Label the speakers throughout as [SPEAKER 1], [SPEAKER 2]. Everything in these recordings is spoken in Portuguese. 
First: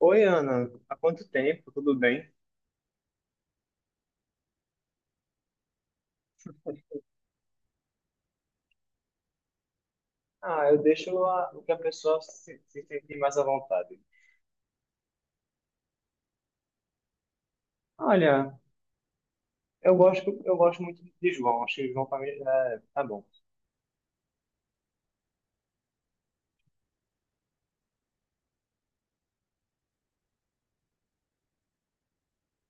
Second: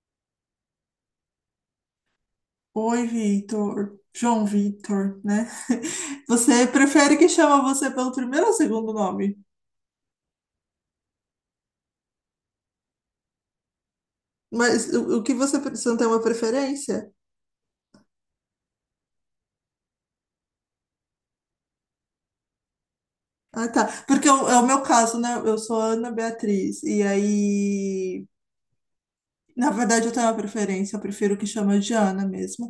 [SPEAKER 1] Oi, Ana, há quanto tempo? Tudo bem?
[SPEAKER 2] Oi, Vitor. João Vitor, né? Você prefere que chama você pelo primeiro ou segundo nome?
[SPEAKER 1] Ah, eu deixo o que a pessoa se sentir mais à vontade.
[SPEAKER 2] Mas o que você não tem uma preferência?
[SPEAKER 1] Olha, eu gosto muito de João, acho que João pra mim tá bom.
[SPEAKER 2] Ah, tá. Porque é o meu caso, né? Eu sou Ana Beatriz. E aí, na verdade, eu tenho uma preferência. Eu prefiro que chama de Ana mesmo.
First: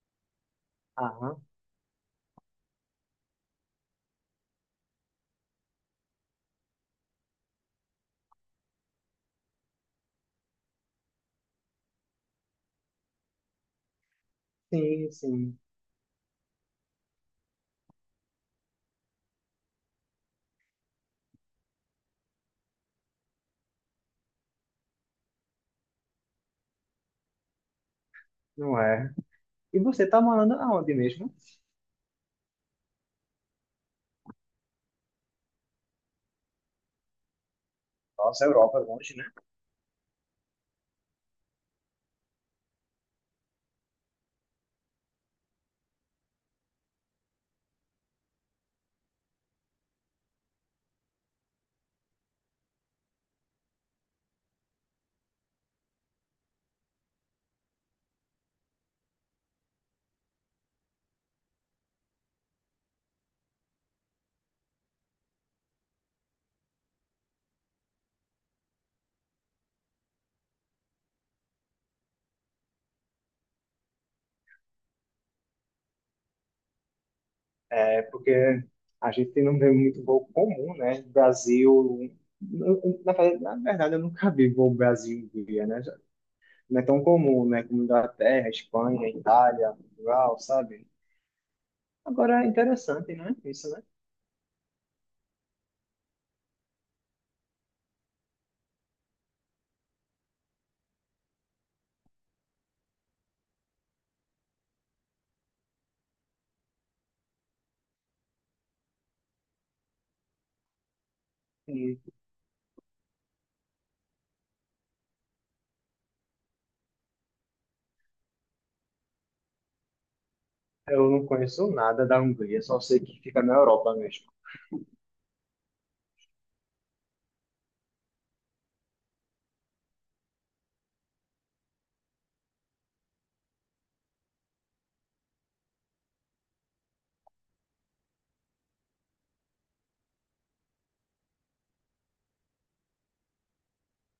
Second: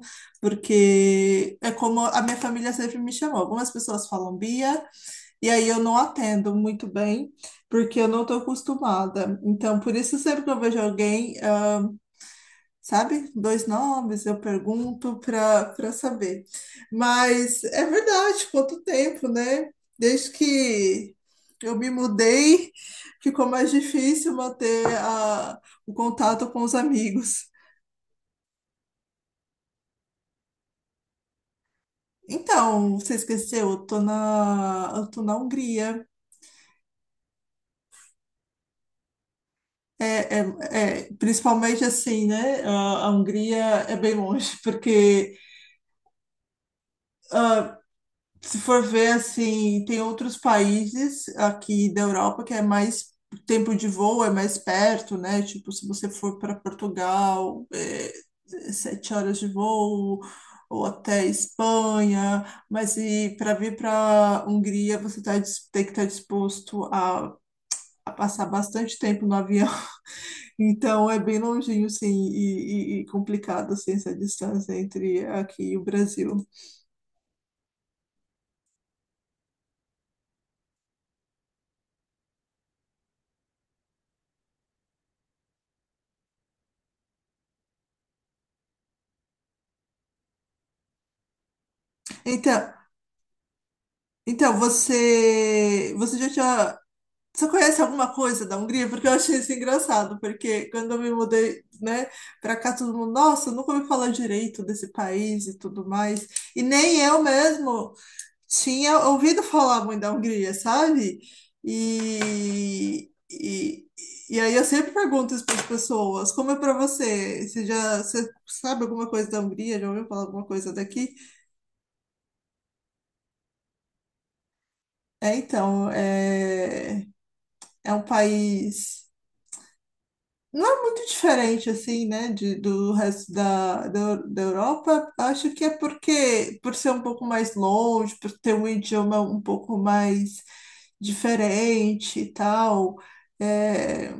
[SPEAKER 1] Aham,
[SPEAKER 2] Porque é como a minha família sempre me chamou. Algumas pessoas falam Bia, e aí eu não atendo muito bem, porque eu não estou acostumada. Então, por isso, sempre que eu vejo alguém, sabe? Dois nomes, eu
[SPEAKER 1] sim,
[SPEAKER 2] pergunto
[SPEAKER 1] sim,
[SPEAKER 2] para saber. Mas é verdade, quanto tempo, né? Desde que eu me mudei, ficou mais difícil manter o contato com os amigos.
[SPEAKER 1] não é. E você tá morando aonde mesmo?
[SPEAKER 2] Então, você esqueceu, eu tô na Hungria.
[SPEAKER 1] Nossa, Europa, é longe, né?
[SPEAKER 2] É, é, é, principalmente assim, né? A Hungria é bem longe, porque se for ver assim, tem outros países aqui da Europa que é mais tempo de voo, é mais perto, né? Tipo, se você for para Portugal, é 7 horas de voo, ou até Espanha, mas e para vir para Hungria, você tem que estar disposto a passar bastante tempo no avião. Então é bem longinho, sim, e complicado assim, essa distância entre aqui e o Brasil.
[SPEAKER 1] É porque a gente não vê muito voo comum, né? Brasil. Na, na verdade, eu nunca vi voo brasil via, né? Não é tão comum, né? Como Inglaterra, Espanha, Itália, Portugal, sabe? Agora é
[SPEAKER 2] Então.
[SPEAKER 1] interessante, né? Isso, né?
[SPEAKER 2] Então, você conhece alguma coisa da Hungria? Porque eu achei isso engraçado, porque quando eu me mudei, né, para cá, todo mundo, nossa, eu nunca ouvi falar direito desse país e tudo mais. E nem eu mesmo tinha ouvido falar muito da Hungria, sabe?
[SPEAKER 1] E
[SPEAKER 2] E, e, e aí eu sempre pergunto isso para as pessoas, como é para você? Você sabe alguma coisa da Hungria? Já ouviu falar alguma coisa
[SPEAKER 1] eu
[SPEAKER 2] daqui?
[SPEAKER 1] não conheço nada da Hungria, só sei que fica na Europa mesmo.
[SPEAKER 2] É, então, é um país. Não é muito diferente, assim, né, do resto da Europa. Acho que é porque, por ser um pouco mais longe, por ter um idioma um pouco mais diferente e tal, é,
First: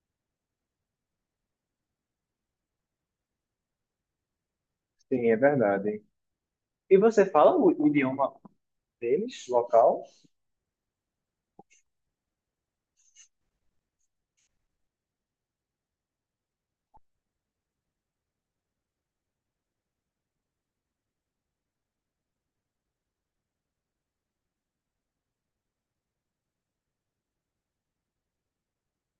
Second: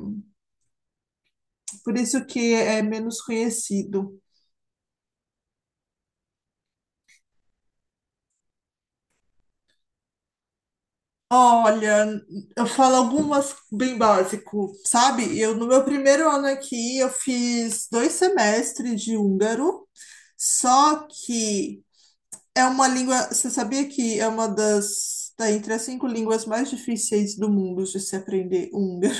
[SPEAKER 2] por isso que é menos conhecido.
[SPEAKER 1] Sim, é verdade. E você fala o idioma deles, local?
[SPEAKER 2] Olha, eu falo algumas bem básico, sabe? Eu, no meu primeiro ano aqui, eu fiz 2 semestres de húngaro, só que é uma língua. Você sabia que é uma das? Tá entre as cinco línguas mais difíceis do mundo de se aprender o húngaro.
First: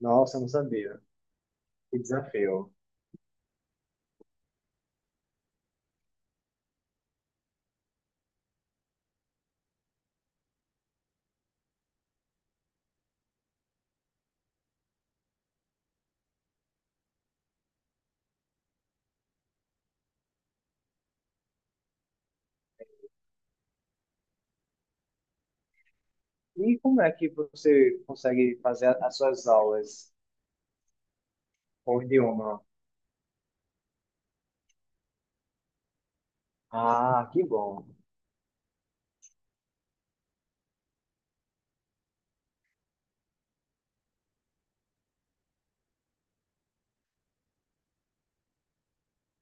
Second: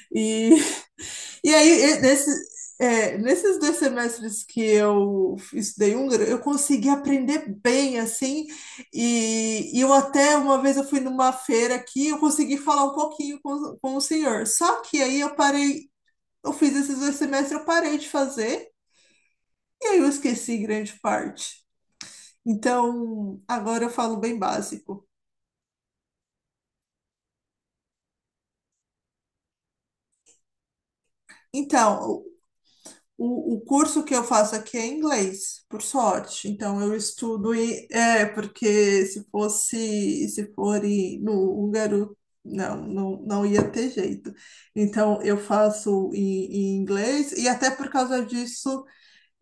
[SPEAKER 1] Nossa, eu não
[SPEAKER 2] E,
[SPEAKER 1] sabia.
[SPEAKER 2] e aí,
[SPEAKER 1] Que
[SPEAKER 2] e- nesse,
[SPEAKER 1] desafio.
[SPEAKER 2] é, nesses 2 semestres que eu estudei húngaro, eu consegui aprender bem, assim. E eu até uma vez eu fui numa feira aqui, eu consegui falar um pouquinho com o senhor. Só que aí eu parei. Eu fiz esses 2 semestres, eu parei de fazer. E aí eu esqueci grande parte. Então, agora eu falo bem básico.
[SPEAKER 1] E como é que você consegue fazer as suas aulas com o
[SPEAKER 2] Então,
[SPEAKER 1] idioma?
[SPEAKER 2] o curso que eu faço aqui é inglês, por sorte. Então, eu
[SPEAKER 1] Ah, que
[SPEAKER 2] estudo
[SPEAKER 1] bom.
[SPEAKER 2] e é porque se for no húngaro, não, não, não ia ter jeito. Então, eu faço em inglês e até por causa disso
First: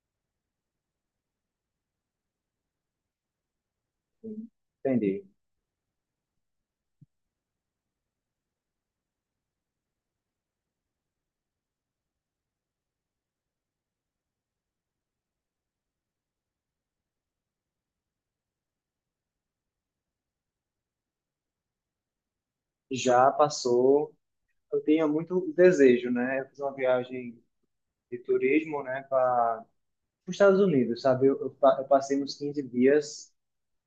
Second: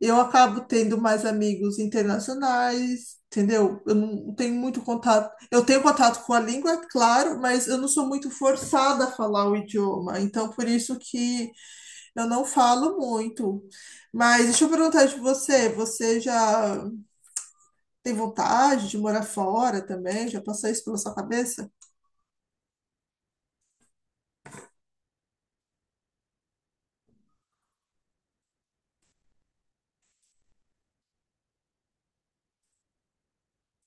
[SPEAKER 2] eu acabo tendo mais amigos internacionais, entendeu? Eu não tenho muito
[SPEAKER 1] Entendi.
[SPEAKER 2] contato. Eu tenho contato com a língua, é claro, mas eu não sou muito forçada a falar o idioma. Então, por isso que eu não falo muito, mas deixa eu perguntar de você, você já tem vontade de morar fora também? Já passou isso pela sua cabeça?
[SPEAKER 1] Já passou. Eu tinha muito desejo, né? Eu fiz uma viagem de turismo, né, para os Estados Unidos, sabe? Eu passei uns 15 dias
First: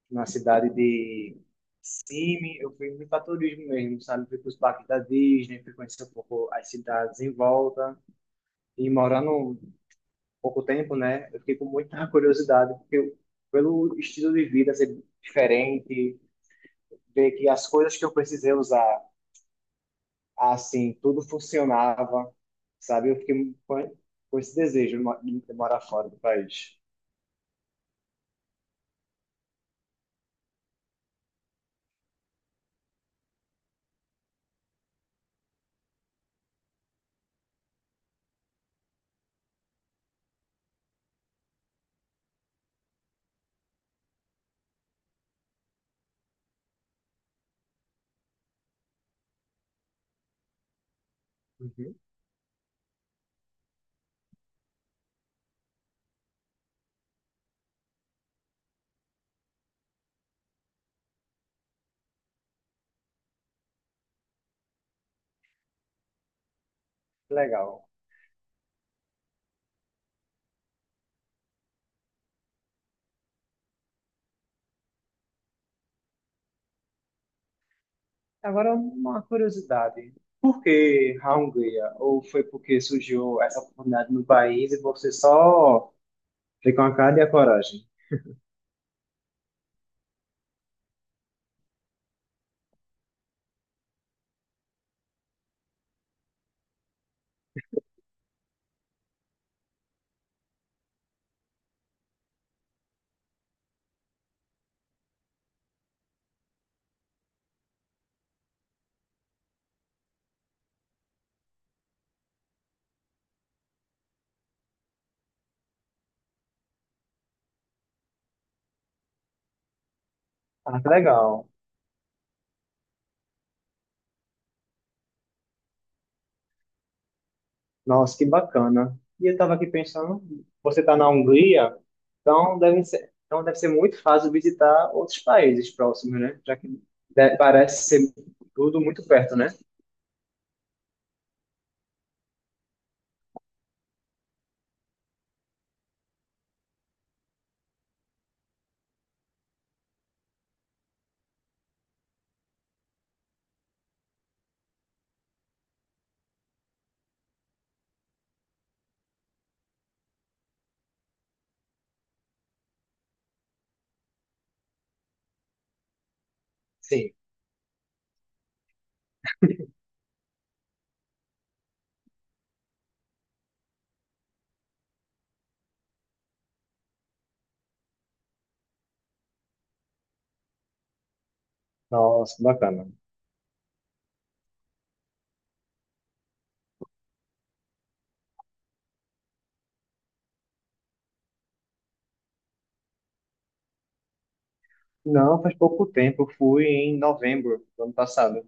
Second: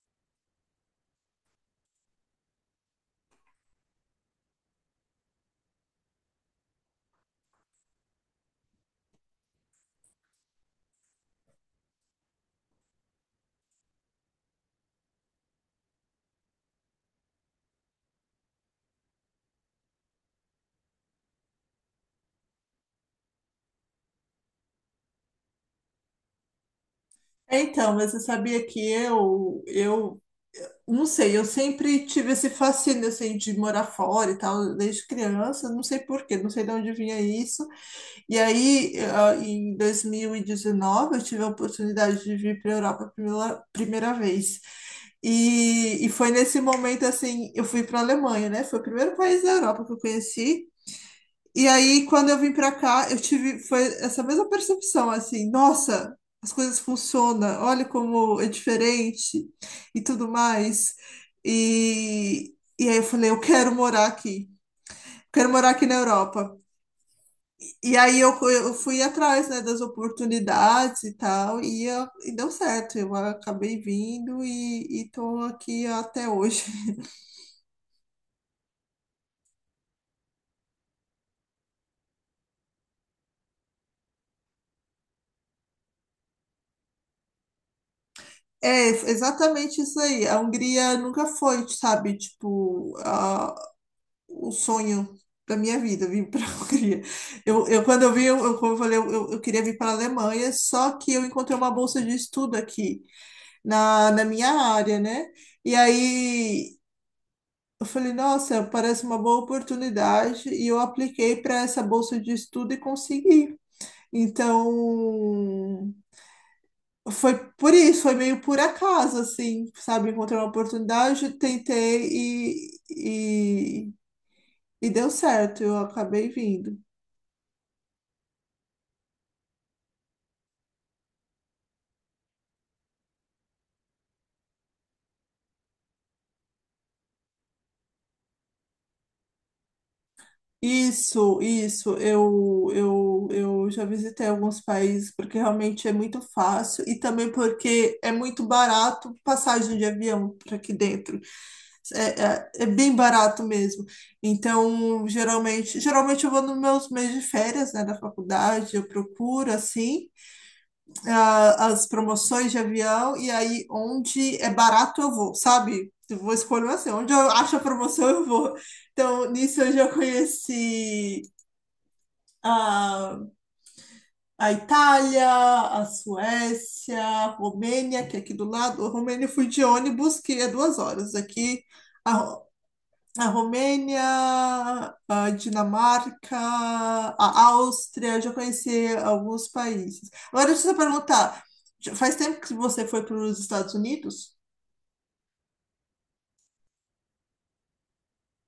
[SPEAKER 1] na cidade de Simi, eu fui muito para turismo mesmo, sabe? Fui para os parques da Disney, fui conhecer um pouco as cidades em volta. E morando um pouco tempo, né? Eu fiquei com muita curiosidade, pelo estilo de vida ser diferente, ver que as coisas que eu precisei usar, assim, tudo funcionava, sabe? Eu fiquei com esse desejo de morar fora do país.
[SPEAKER 2] É, então, mas você sabia que eu não sei, eu sempre tive esse fascínio assim de morar fora e tal, desde criança, não sei por quê, não sei de onde vinha isso. E aí, em 2019, eu tive a oportunidade de vir para a Europa pela primeira vez. E foi nesse momento, assim, eu fui para a Alemanha, né? Foi o primeiro país da Europa que eu conheci. E
[SPEAKER 1] Uhum.
[SPEAKER 2] aí, quando eu vim para cá, foi essa mesma percepção, assim, nossa, as coisas funcionam, olha como é diferente e tudo mais. E aí eu falei, eu quero morar aqui. Quero morar aqui na Europa.
[SPEAKER 1] Legal.
[SPEAKER 2] E aí eu fui atrás, né, das oportunidades e tal, e deu certo. Eu acabei vindo e estou aqui até hoje.
[SPEAKER 1] Agora, uma curiosidade. Por que a Hungria? Ou foi porque surgiu essa oportunidade no país e você só foi com a cara e a coragem?
[SPEAKER 2] É, exatamente isso aí. A Hungria nunca foi, sabe, tipo, o sonho da minha vida, vir para a Hungria. Eu, quando eu vim, como eu falei, eu queria vir para a Alemanha, só que eu encontrei uma bolsa de estudo aqui, na minha área, né? E aí eu falei, nossa, parece uma boa oportunidade, e eu apliquei para essa bolsa de estudo e consegui. Então, foi por isso, foi meio por acaso, assim, sabe? Encontrei uma
[SPEAKER 1] Ah, que
[SPEAKER 2] oportunidade,
[SPEAKER 1] legal.
[SPEAKER 2] tentei e, e, e deu certo, eu acabei vindo.
[SPEAKER 1] Nossa, que bacana. E eu estava aqui pensando, você está na Hungria, então deve ser muito fácil visitar outros países próximos, né? Já que parece ser tudo muito perto, né?
[SPEAKER 2] Isso, eu já visitei alguns países porque realmente é muito fácil e também porque é muito barato passagem de avião para aqui dentro. É, é, é bem barato mesmo. Então, geralmente eu vou nos meus meses de férias, né, da faculdade, eu procuro assim as promoções de avião e aí onde é barato eu vou, sabe? Eu vou escolher assim,
[SPEAKER 1] Sim.
[SPEAKER 2] onde eu acho a promoção eu vou. Então, nisso eu já conheci a, a Itália, a Suécia, a Romênia, que é aqui do lado. A Romênia eu fui de ônibus, que é 2 horas. Aqui,
[SPEAKER 1] Nossa,
[SPEAKER 2] a,
[SPEAKER 1] que bacana.
[SPEAKER 2] a Romênia, a Dinamarca, a Áustria, eu já conheci alguns países. Agora, deixa eu só perguntar, já faz tempo que você foi para os Estados Unidos?
[SPEAKER 1] Não, faz pouco tempo. Eu fui em novembro do ano passado.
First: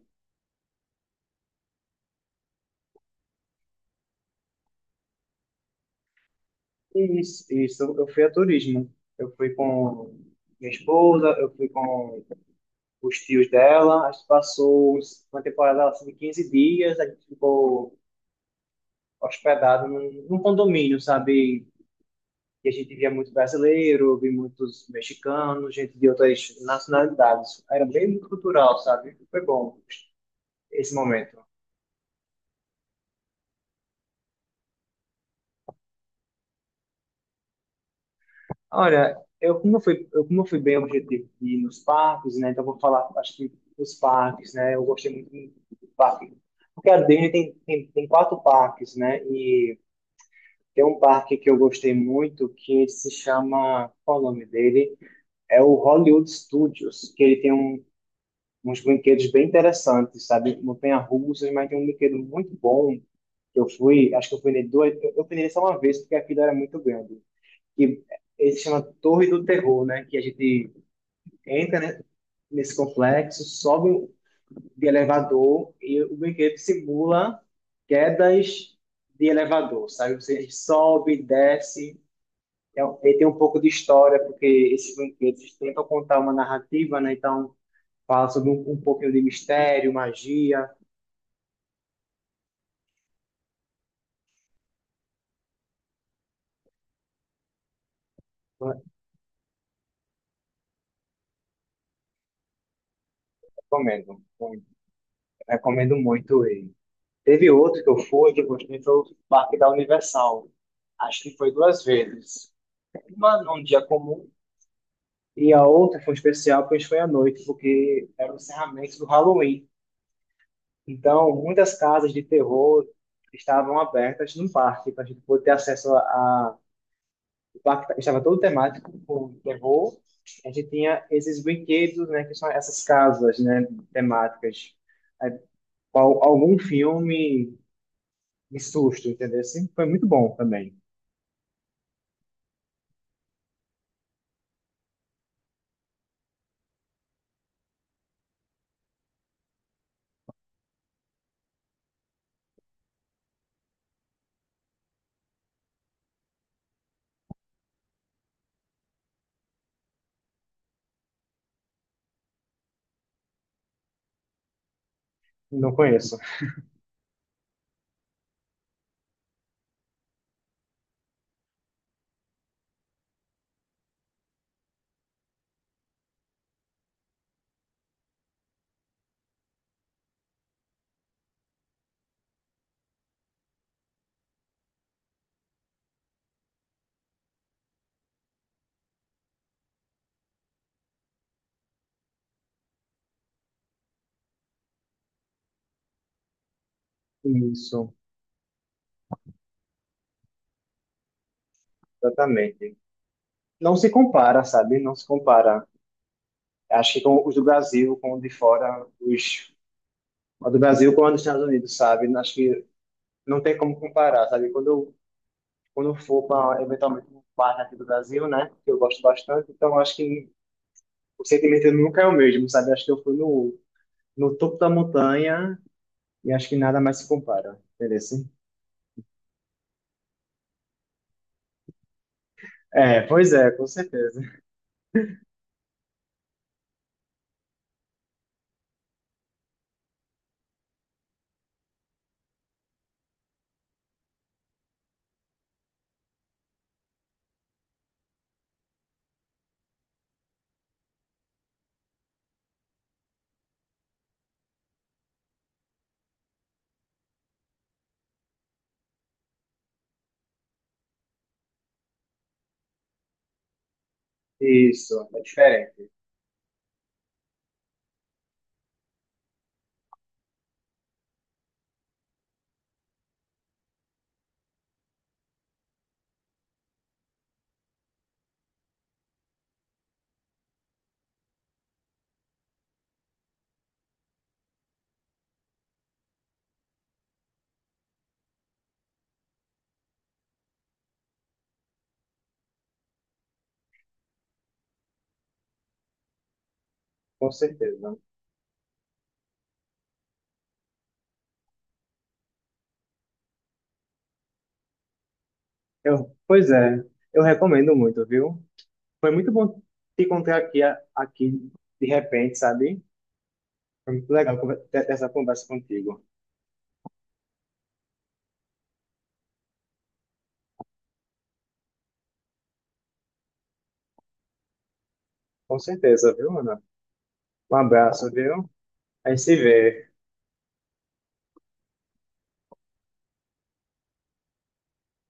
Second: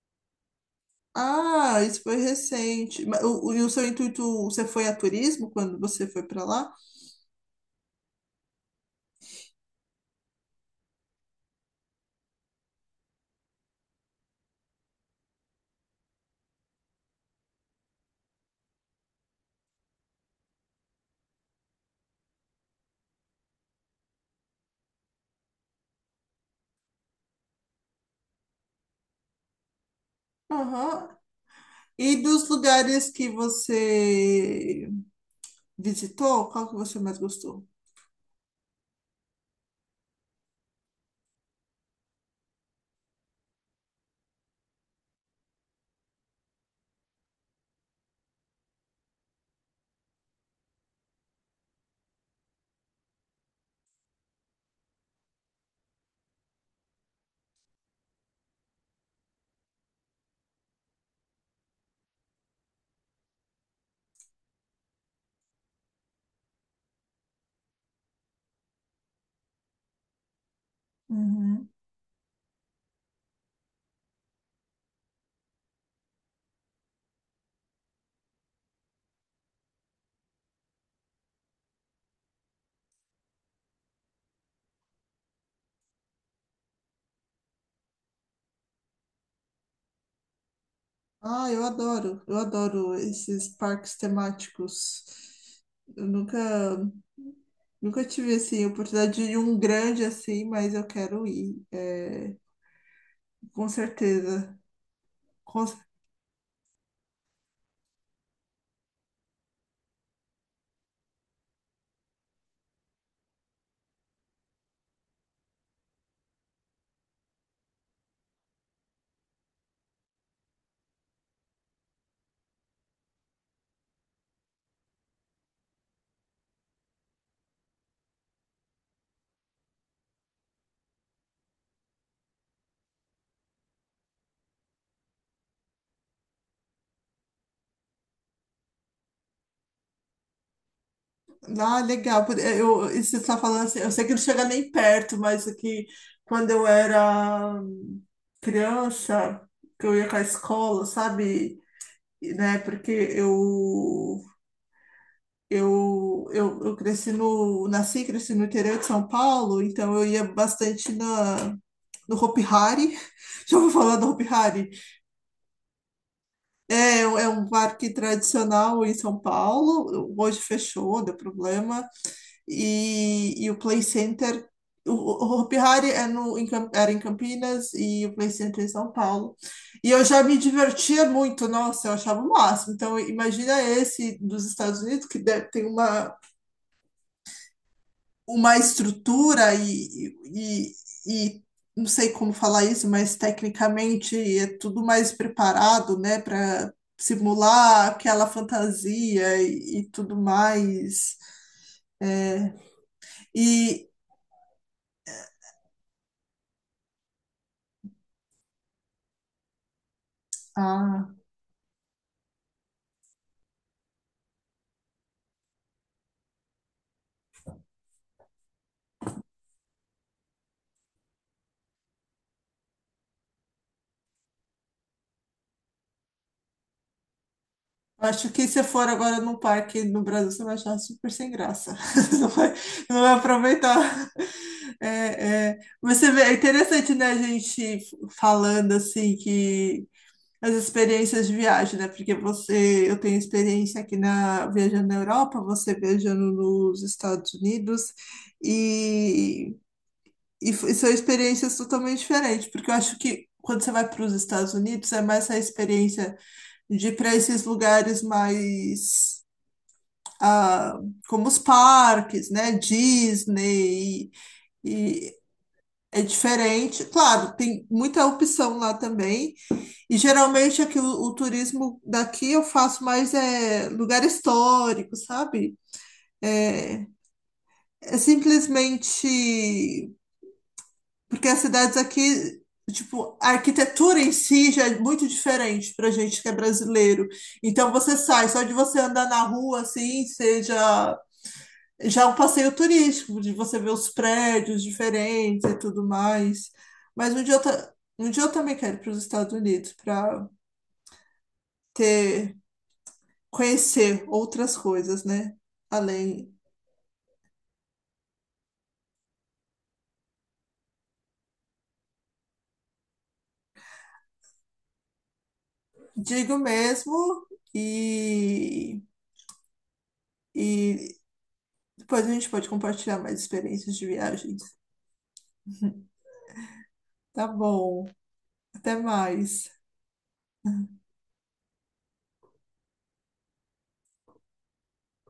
[SPEAKER 2] Ah, isso foi recente. Mas e o seu intuito, você foi a turismo quando você foi para lá?
[SPEAKER 1] Isso, isso. Eu fui a turismo. Eu fui com minha esposa, eu fui com os tios dela. A gente passou uma temporada assim, de 15 dias. A gente ficou hospedado num condomínio, sabe? E a gente via muito brasileiro, via muitos mexicanos, gente de outras nacionalidades. Era bem cultural, sabe? Foi bom esse
[SPEAKER 2] Aham.
[SPEAKER 1] momento.
[SPEAKER 2] E dos lugares que você visitou, qual que você mais gostou?
[SPEAKER 1] Olha, eu como eu fui bem objetivo de ir nos parques, né? Então eu vou falar, acho que dos parques, né? Eu gostei muito do parque, porque a Disney tem 4 parques, né? E tem um parque que eu gostei muito que ele se chama, qual é o nome dele? É o Hollywood Studios, que ele tem uns brinquedos bem interessantes, sabe? Montanha-russas, mas tem um brinquedo muito bom que eu fui, acho que eu fui nele duas, eu fui nele só uma vez porque aquilo era muito grande que ele se chama Torre do Terror, né? Que a gente
[SPEAKER 2] Uhum.
[SPEAKER 1] entra, né, nesse complexo, sobe de elevador e o brinquedo simula quedas de elevador, sabe? Você sobe, desce. Ele tem um pouco de história, porque esses brinquedos tentam contar uma narrativa, né? Então, fala sobre um pouquinho de mistério, magia.
[SPEAKER 2] Ah, eu adoro esses parques temáticos. Eu nunca, nunca tive assim a
[SPEAKER 1] Eu
[SPEAKER 2] oportunidade de ir em um grande assim, mas eu quero ir, com
[SPEAKER 1] Recomendo
[SPEAKER 2] certeza.
[SPEAKER 1] muito.
[SPEAKER 2] Com cer-
[SPEAKER 1] Recomendo muito ele. Teve outro que eu fui, que eu gostei, foi o Parque da Universal. Acho que foi duas vezes. Uma num dia comum e a outra foi especial, pois foi à noite, porque era o encerramento do Halloween. Então, muitas casas de terror estavam abertas no parque, para a gente poder ter acesso o parque estava todo temático com terror. A gente tinha esses brinquedos, né, que são essas casas, né, temáticas. Aí, algum filme de susto, entendeu? Assim, foi muito bom também.
[SPEAKER 2] legal. Isso que você está falando assim, eu sei que não chega nem perto, mas aqui quando eu era criança, que eu ia com a escola, sabe? E, né? Porque eu cresci nasci e cresci no interior de São Paulo, então eu ia bastante no Hopi Hari. Já vou falar do Hopi Hari.
[SPEAKER 1] Não conheço.
[SPEAKER 2] É, é um parque tradicional em São Paulo, hoje fechou, deu problema. E o Play Center, o Hopi Hari é no, em Cam- era em Campinas e o Play Center é em São Paulo. E eu já me divertia muito, nossa, eu achava o máximo. Então, imagina esse dos Estados Unidos, que tem uma estrutura e não sei como falar isso, mas tecnicamente é tudo mais preparado, né, para simular
[SPEAKER 1] Isso,
[SPEAKER 2] aquela fantasia e tudo mais. É,
[SPEAKER 1] exatamente. Não
[SPEAKER 2] e.
[SPEAKER 1] se compara, sabe? Não se compara. Acho que com os do Brasil, com os de fora, os a do Brasil com a
[SPEAKER 2] Ah.
[SPEAKER 1] dos Estados Unidos, sabe? Acho que não tem como comparar, sabe? Quando eu for para, eventualmente, um bar aqui do Brasil, né? Que eu gosto bastante, então acho que o sentimento nunca é o mesmo, sabe? Acho que eu fui no topo da montanha e acho que nada mais se compara, entendeu? Assim?
[SPEAKER 2] Acho que se for agora num parque no Brasil, você vai achar super sem graça. Não vai, não
[SPEAKER 1] É,
[SPEAKER 2] vai
[SPEAKER 1] pois é, com
[SPEAKER 2] aproveitar.
[SPEAKER 1] certeza.
[SPEAKER 2] É, é. Mas você vê, é interessante, né, a gente falando assim que as experiências de viagem, né? Porque eu tenho experiência aqui na viajando na Europa, você viajando nos Estados Unidos e, e são experiências totalmente diferentes, porque eu acho que quando você vai para os Estados Unidos é mais a experiência de ir para esses lugares mais ah, como os parques, né? Disney
[SPEAKER 1] Isso,
[SPEAKER 2] e
[SPEAKER 1] é diferente,
[SPEAKER 2] é diferente. Claro, tem muita opção lá também. E geralmente aqui o turismo daqui eu faço mais é lugar histórico, sabe? É, é simplesmente porque as cidades aqui, tipo, a arquitetura em si já é muito diferente pra gente que é brasileiro. Então você sai, só de você andar na rua assim, seja já é um passeio turístico, de você ver os prédios diferentes e tudo mais. Mas um
[SPEAKER 1] com
[SPEAKER 2] dia eu, ta-
[SPEAKER 1] certeza.
[SPEAKER 2] um dia eu também quero ir para os Estados Unidos para ter conhecer outras coisas, né? Além,
[SPEAKER 1] Pois é, eu recomendo muito, viu? Foi muito bom te encontrar aqui de repente, sabe? Foi muito legal ter essa conversa contigo.
[SPEAKER 2] digo mesmo, e, e depois a gente pode compartilhar mais experiências de viagens.
[SPEAKER 1] Com certeza, viu, Ana?
[SPEAKER 2] Tá
[SPEAKER 1] Um
[SPEAKER 2] bom.
[SPEAKER 1] abraço, viu?
[SPEAKER 2] Até
[SPEAKER 1] A gente se
[SPEAKER 2] mais.
[SPEAKER 1] vê.